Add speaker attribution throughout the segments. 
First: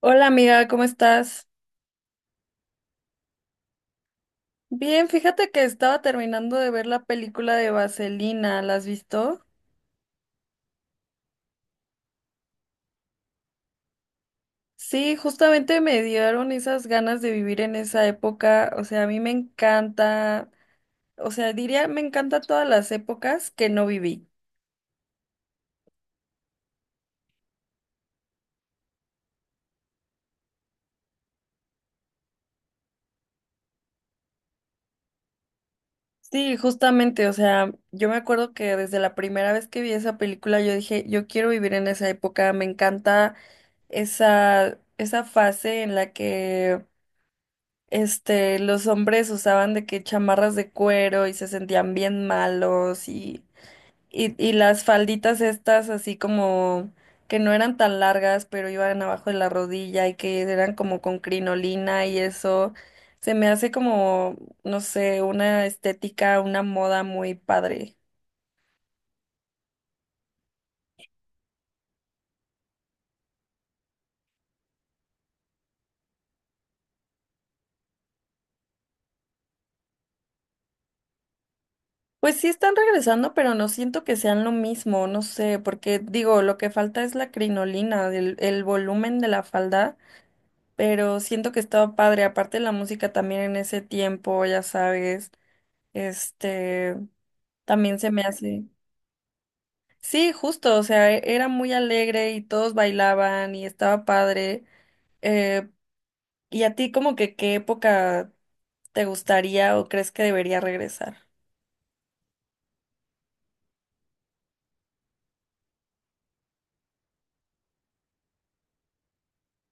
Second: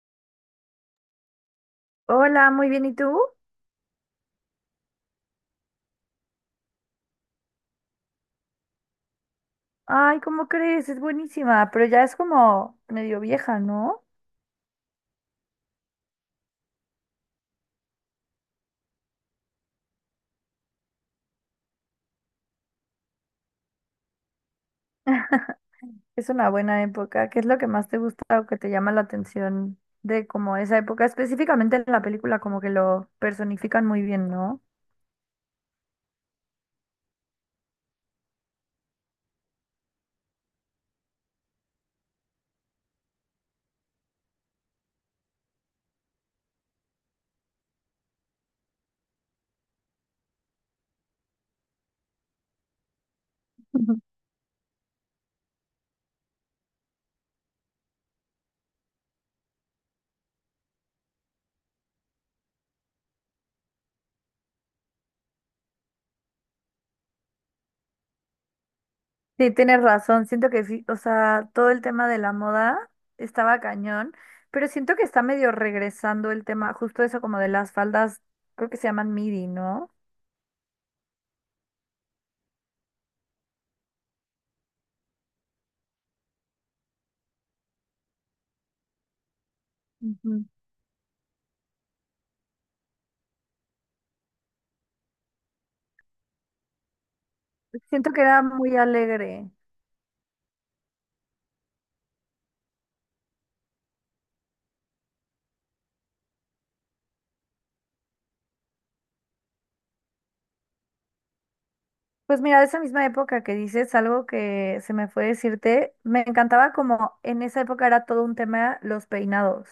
Speaker 1: Hola amiga, ¿cómo estás?
Speaker 2: Hola, muy bien, ¿y tú?
Speaker 1: Bien, fíjate que estaba terminando de ver la película de Vaselina, ¿la has visto?
Speaker 2: Ay, ¿cómo crees? Es buenísima, pero ya es como medio vieja, ¿no?
Speaker 1: Sí, justamente me dieron esas ganas de vivir en esa época, o sea, a mí me encanta, o sea, diría, me encanta todas las épocas que no viví.
Speaker 2: Es una buena época. ¿Qué es lo que más te gusta o que te llama la atención de como esa época? Específicamente en la película, como que lo personifican muy bien, ¿no?
Speaker 1: Sí, justamente, o sea, yo me acuerdo que desde la primera vez que vi esa película yo dije, yo quiero vivir en esa época, me encanta esa fase en la que los hombres usaban de que chamarras de cuero y se sentían bien malos y,
Speaker 2: Ujú.
Speaker 1: y, y las falditas estas así como que no eran tan largas, pero iban abajo de la rodilla y que eran como con crinolina y eso. Se me hace como, no sé, una estética, una moda muy padre.
Speaker 2: Sí, tienes razón. Siento que sí, o sea, todo el tema de la moda estaba cañón, pero siento que está medio regresando el tema, justo eso como de las faldas, creo que se llaman midi, ¿no?
Speaker 1: Pues sí están regresando, pero no siento que sean lo mismo, no sé, porque digo, lo que falta es la crinolina, el volumen de la falda,
Speaker 2: Ujú.
Speaker 1: pero siento que estaba padre. Aparte la música también en ese tiempo, ya sabes, este, también se
Speaker 2: Siento que
Speaker 1: me
Speaker 2: era
Speaker 1: hace.
Speaker 2: muy alegre.
Speaker 1: Sí, justo, o sea, era muy alegre y todos bailaban y estaba padre. Eh, ¿Y a ti como que qué época te gustaría o crees que debería regresar?
Speaker 2: Pues mira, de esa misma época que dices, algo que se me fue decirte, me encantaba como en esa época era todo un tema los peinados.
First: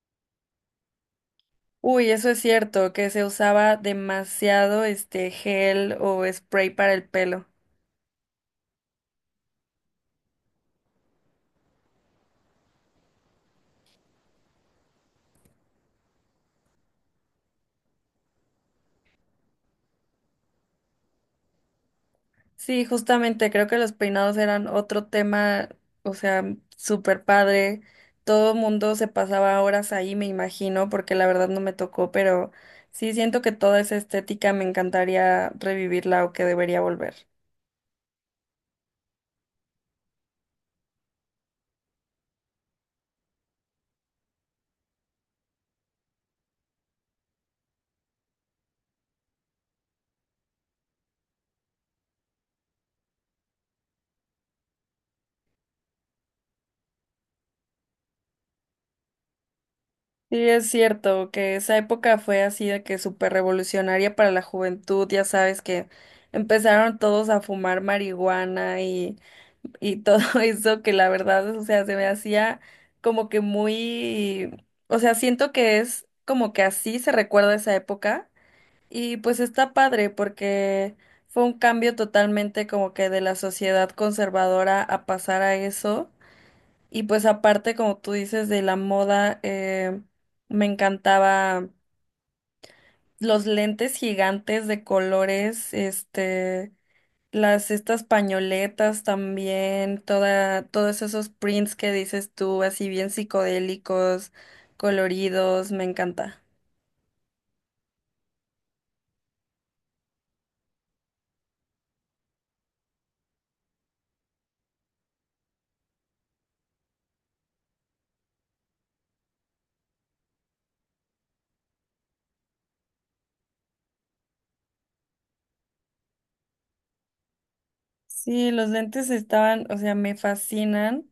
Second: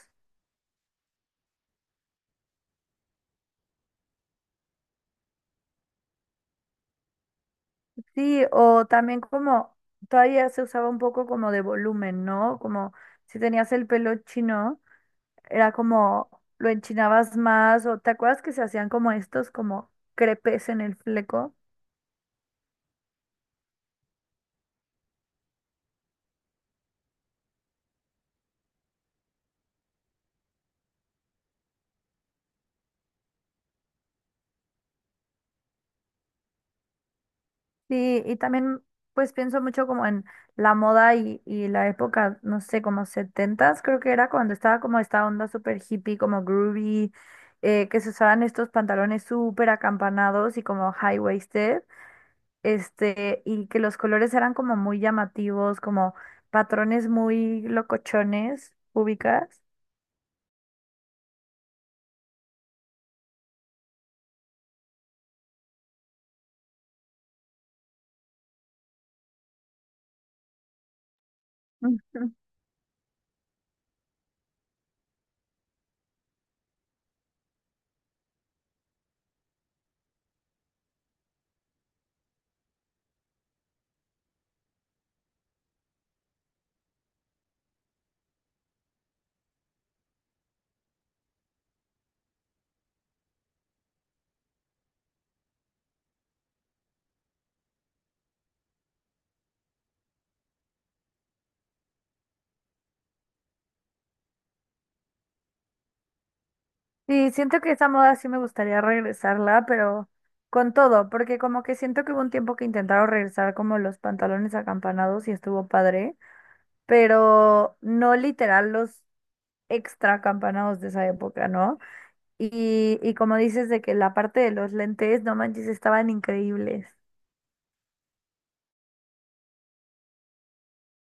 Speaker 1: Uy, eso es cierto, que se usaba demasiado este gel o spray para el pelo.
Speaker 2: Sí, o también como todavía se usaba un poco como de volumen, ¿no? Como si tenías el pelo chino, era como lo enchinabas más, o te acuerdas que se hacían como estos como crepes en el fleco.
Speaker 1: Sí, justamente creo que los peinados eran otro tema, o sea, súper padre. Todo mundo se pasaba horas ahí, me imagino, porque la verdad no me tocó, pero sí siento que toda esa estética me encantaría revivirla o que debería volver.
Speaker 2: Sí, y también pues pienso mucho como en la moda y la época, no sé, como setentas, creo que era cuando estaba como esta onda súper hippie, como groovy, que se usaban estos pantalones súper acampanados y como high-waisted, y que los colores eran como muy llamativos, como patrones muy locochones, ubicas.
Speaker 1: Sí, es cierto que esa época fue así de que súper revolucionaria para la juventud, ya sabes que empezaron todos a fumar marihuana y todo eso que la verdad, o sea, se me hacía como que muy, o sea, siento que es como que así se recuerda esa época y pues está padre porque fue un cambio totalmente como que de la sociedad conservadora a pasar a eso y pues aparte como tú dices de la moda, me encantaba los lentes gigantes de colores. Este... Las Estas pañoletas también, todos esos prints que dices tú, así bien psicodélicos, coloridos, me encanta.
Speaker 2: Sí, siento que esa moda sí me gustaría regresarla, pero con todo, porque como que siento que hubo un tiempo que intentaron regresar como los pantalones acampanados y estuvo padre, pero no literal los extra acampanados de esa época, ¿no? Y como dices de que la parte de los lentes, no manches, estaban increíbles.
Speaker 1: Sí, los lentes estaban, o sea, me fascinan.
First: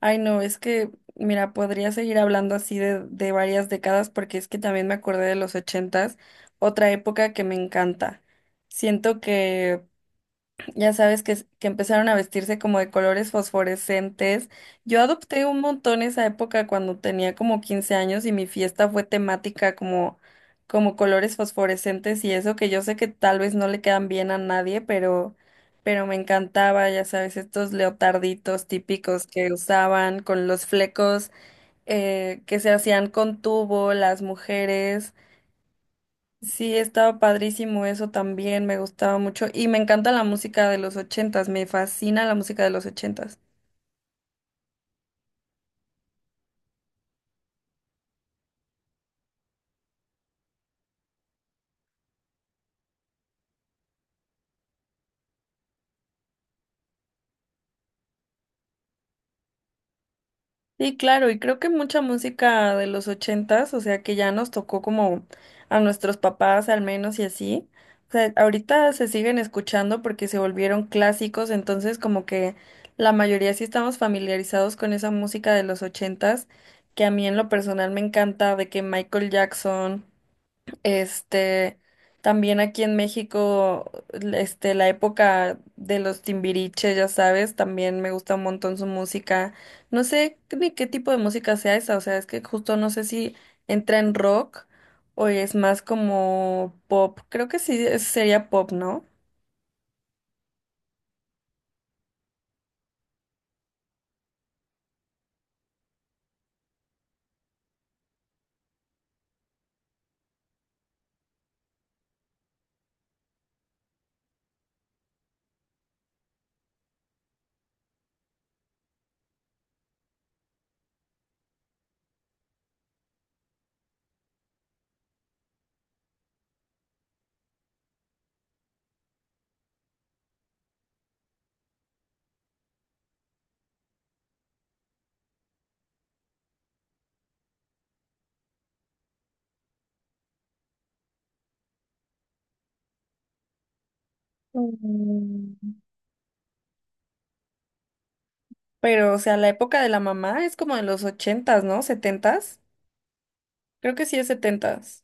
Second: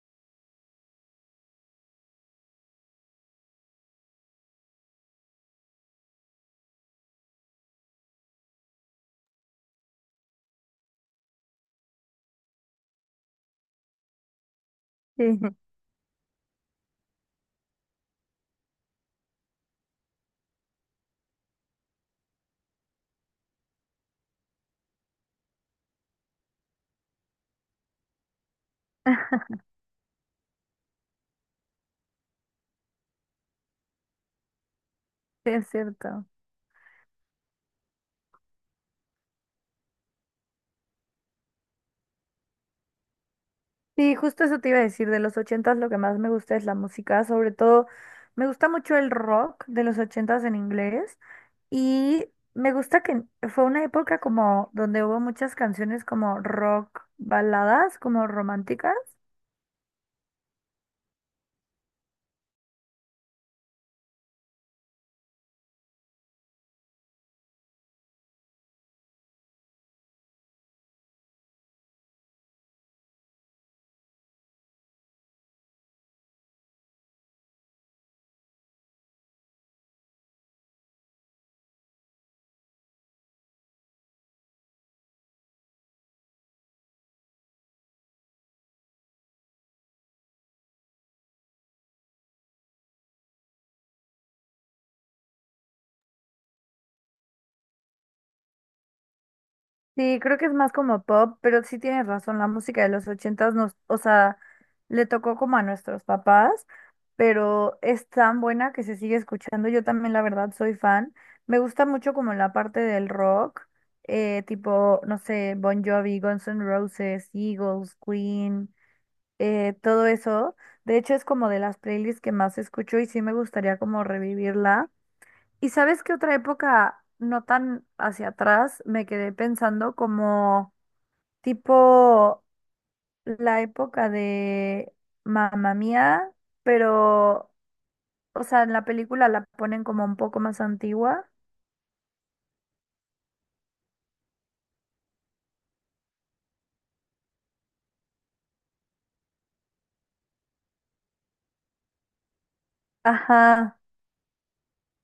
Speaker 1: Ay, no, es que, mira, podría seguir hablando así de varias décadas porque es que también me acordé de los ochentas, otra época que me encanta. Siento que Ya sabes que, empezaron a vestirse como de colores fosforescentes. Yo
Speaker 2: Sí,
Speaker 1: adopté un montón esa época cuando tenía como 15 años y mi fiesta fue temática como, colores fosforescentes y eso que yo sé que tal vez no le quedan bien a nadie, pero me encantaba, ya sabes, estos leotarditos típicos que usaban con los flecos, que se hacían con tubo las mujeres.
Speaker 2: sí es cierto.
Speaker 1: Sí, estaba padrísimo eso también, me gustaba mucho y me encanta la música de los ochentas, me fascina la música de los ochentas.
Speaker 2: Sí, justo eso te iba a decir, de los ochentas lo que más me gusta es la música, sobre todo me gusta mucho el rock de los ochentas en inglés. Y me gusta que fue una época como donde hubo muchas canciones como rock baladas, como románticas.
Speaker 1: Sí, claro, y creo que mucha música de los ochentas, o sea que ya nos tocó como a nuestros papás al menos y así. O sea, ahorita se siguen escuchando porque se volvieron clásicos, entonces como que la mayoría sí estamos familiarizados con esa música de los ochentas, que a mí en lo personal me encanta, de que Michael Jackson. Este, También aquí en México, la época de los Timbiriche, ya sabes, también me gusta un montón su música. No sé ni qué tipo de música sea esa, o sea, es que justo no sé si entra en rock o es más como pop. Creo que sí sería pop, ¿no?
Speaker 2: Sí, creo que es más como pop, pero sí tienes razón, la música de los ochentas nos, o sea, le tocó como a nuestros papás, pero es tan buena que se sigue escuchando. Yo también, la verdad, soy fan. Me gusta mucho como la parte del rock, tipo, no sé, Bon Jovi, Guns N' Roses, Eagles, Queen. Todo eso. De hecho, es como de las playlists que más escucho y sí me gustaría como revivirla. ¿Y sabes qué otra época, no tan hacia atrás, me quedé pensando como tipo la época de Mamma Mía, pero, o sea, en la película la ponen como un poco más antigua.
Speaker 1: Mm, Pero, o sea, la época de la mamá es como de los ochentas, ¿no? ¿Setentas?
Speaker 2: Ajá.
Speaker 1: Creo que sí es setentas.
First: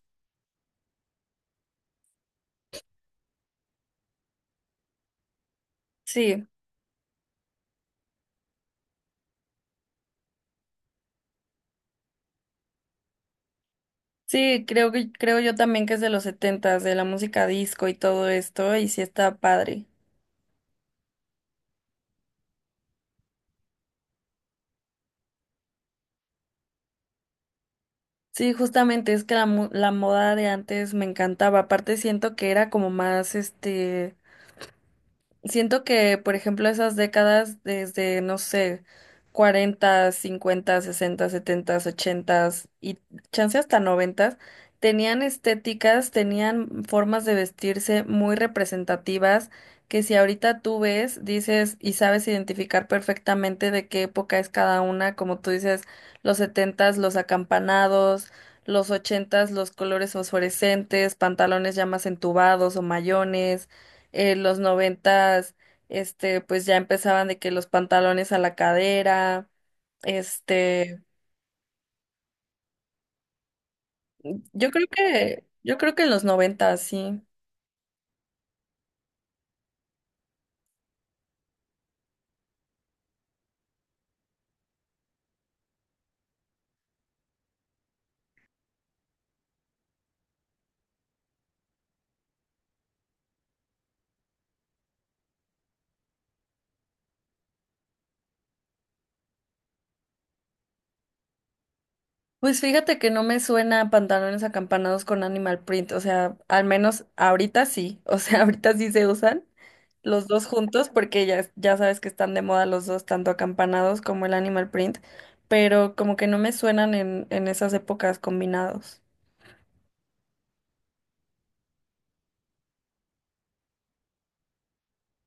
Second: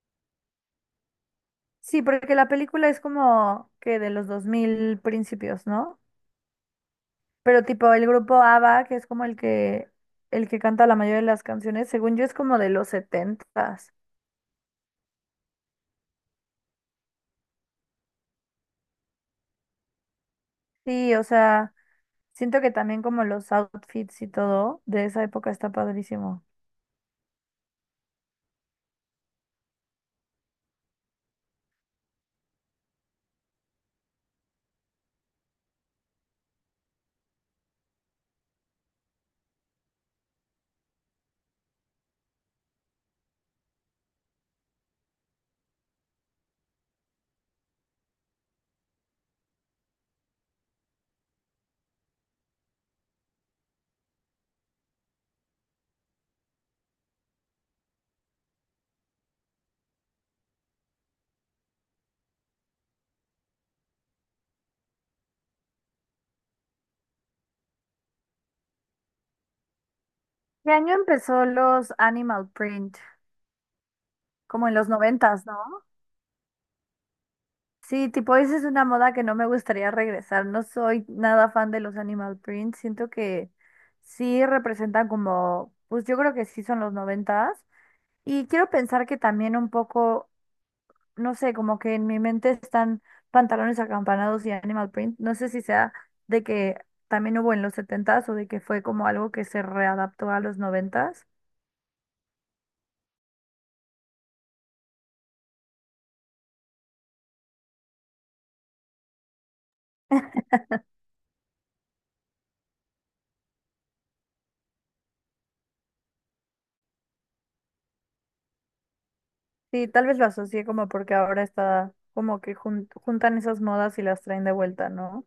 Speaker 2: Sí, porque la película es como que de los 2000 principios, ¿no?
Speaker 1: Sí.
Speaker 2: Pero tipo el grupo ABBA, que es como el que canta la mayoría de las canciones, según yo es como de los setentas.
Speaker 1: Sí, creo yo también que es de los setentas, de la música disco y todo esto, y sí está padre.
Speaker 2: Sí, o sea, siento que también como los outfits y todo de esa época está padrísimo.
Speaker 1: Sí, justamente es que la moda de antes me encantaba. Aparte siento que era como más. Siento que, por ejemplo, esas décadas desde, no sé, 40 50 60 70, 80 y chance hasta 90, tenían estéticas, tenían formas de vestirse muy representativas que si ahorita tú ves, dices y sabes identificar perfectamente de qué época es cada una, como tú dices, los 70, los acampanados, los 80, los colores fosforescentes, pantalones ya más entubados o mayones, los noventas, pues ya empezaban de que los pantalones a la cadera,
Speaker 2: ¿Qué año
Speaker 1: este,
Speaker 2: empezó los animal print? Como en los noventas, ¿no?
Speaker 1: yo creo que en los noventas, sí.
Speaker 2: Sí, tipo, esa es una moda que no me gustaría regresar. No soy nada fan de los animal print. Siento que sí representan como, pues yo creo que sí son los noventas. Y quiero pensar que también un poco no sé, como que en mi mente están pantalones acampanados y Animal Print. No sé si sea de que también hubo en los setentas o de que fue como algo que se readaptó a los noventas.
Speaker 1: Pues fíjate que no me suena pantalones acampanados con animal print, o sea, al menos ahorita sí, o sea, ahorita sí se usan los dos juntos porque ya sabes que están de moda los dos, tanto acampanados como el animal print, pero como que no me suenan en esas épocas combinados.
Speaker 2: Sí, tal vez lo asocié como porque ahora está como que jun- juntan esas modas y las traen de vuelta, ¿no?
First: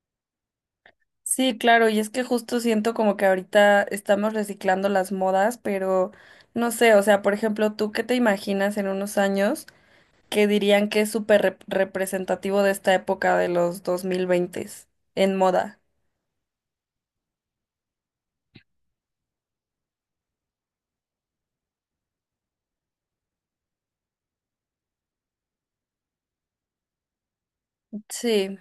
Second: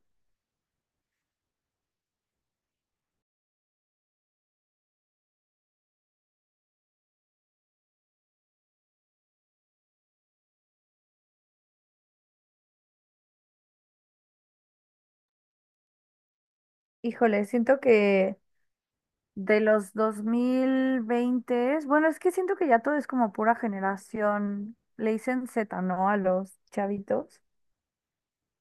Speaker 1: Sí, claro, y es que justo siento como que ahorita estamos reciclando las modas, pero no sé, o sea, por ejemplo, ¿tú qué te imaginas en unos años que dirían que es súper representativo de esta época de los 2020 en moda?
Speaker 2: Híjole, siento que de los 2020, bueno, es que siento que ya todo es como pura generación, le dicen Z, ¿no? A los chavitos.
Speaker 1: Sí,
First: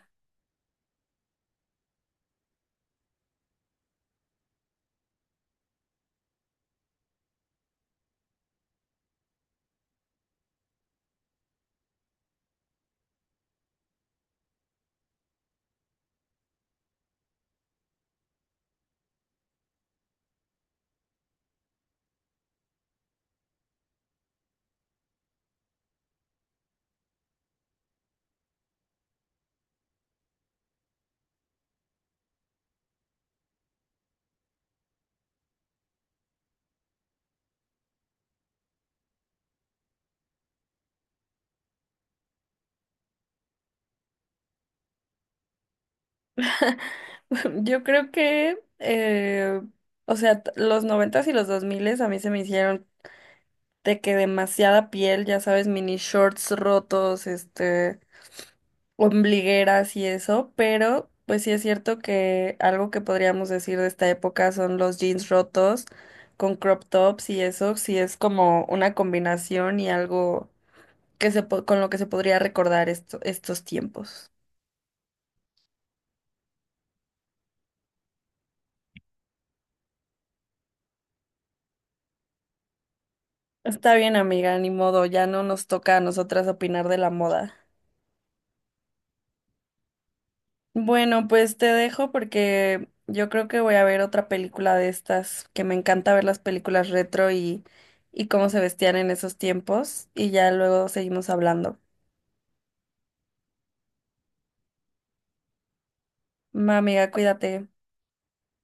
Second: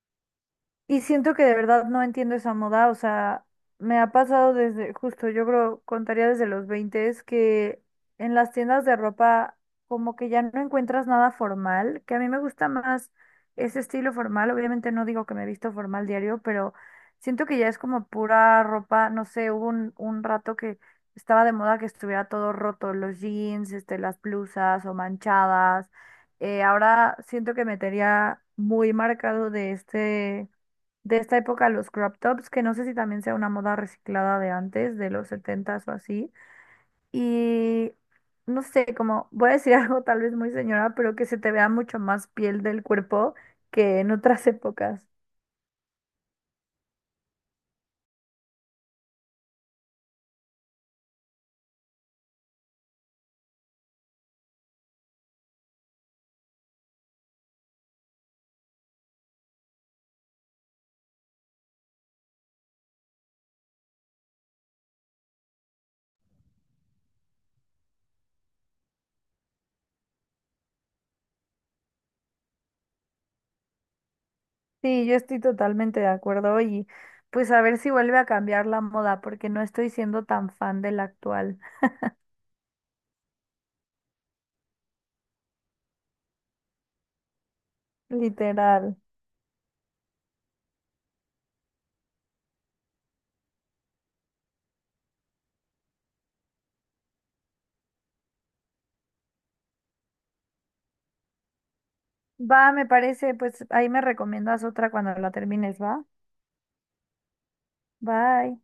Speaker 2: Y siento que de verdad no entiendo esa moda, o sea, me ha pasado desde, justo yo creo, contaría desde los 20 es que en las tiendas de ropa como que ya no encuentras nada formal, que a mí me gusta más ese estilo formal, obviamente no digo que me he visto formal diario, pero siento que ya es como pura ropa, no sé, hubo un rato que estaba de moda que estuviera todo roto, los jeans, las blusas o manchadas, ahora siento que me tenía muy marcado de de esta época los crop tops, que no sé si también sea una moda reciclada de antes, de los setentas o así. Y no sé, como voy a decir algo tal vez muy señora, pero que se te vea mucho más piel del cuerpo que en otras épocas.
Speaker 1: yo creo que, o sea, los 90s y los 2000s a mí se me hicieron de que demasiada piel, ya sabes, mini shorts rotos, ombligueras y eso, pero pues sí es cierto que algo que podríamos decir de esta época son los jeans rotos con crop tops y eso sí es como una combinación y algo con lo que se podría recordar estos tiempos.
Speaker 2: Sí, yo estoy totalmente de acuerdo y pues a ver si vuelve a cambiar la moda, porque no estoy siendo tan fan de la actual,
Speaker 1: Está bien, amiga, ni modo, ya no nos toca a nosotras opinar de la moda.
Speaker 2: literal.
Speaker 1: Bueno, pues te dejo porque yo creo que voy a ver otra película de estas, que me encanta ver las películas retro y cómo se vestían en esos tiempos, y ya luego seguimos hablando.
Speaker 2: Va, me parece, pues ahí me recomiendas otra cuando la termines, ¿va?
Speaker 1: Ma amiga, cuídate.
Speaker 2: Bye.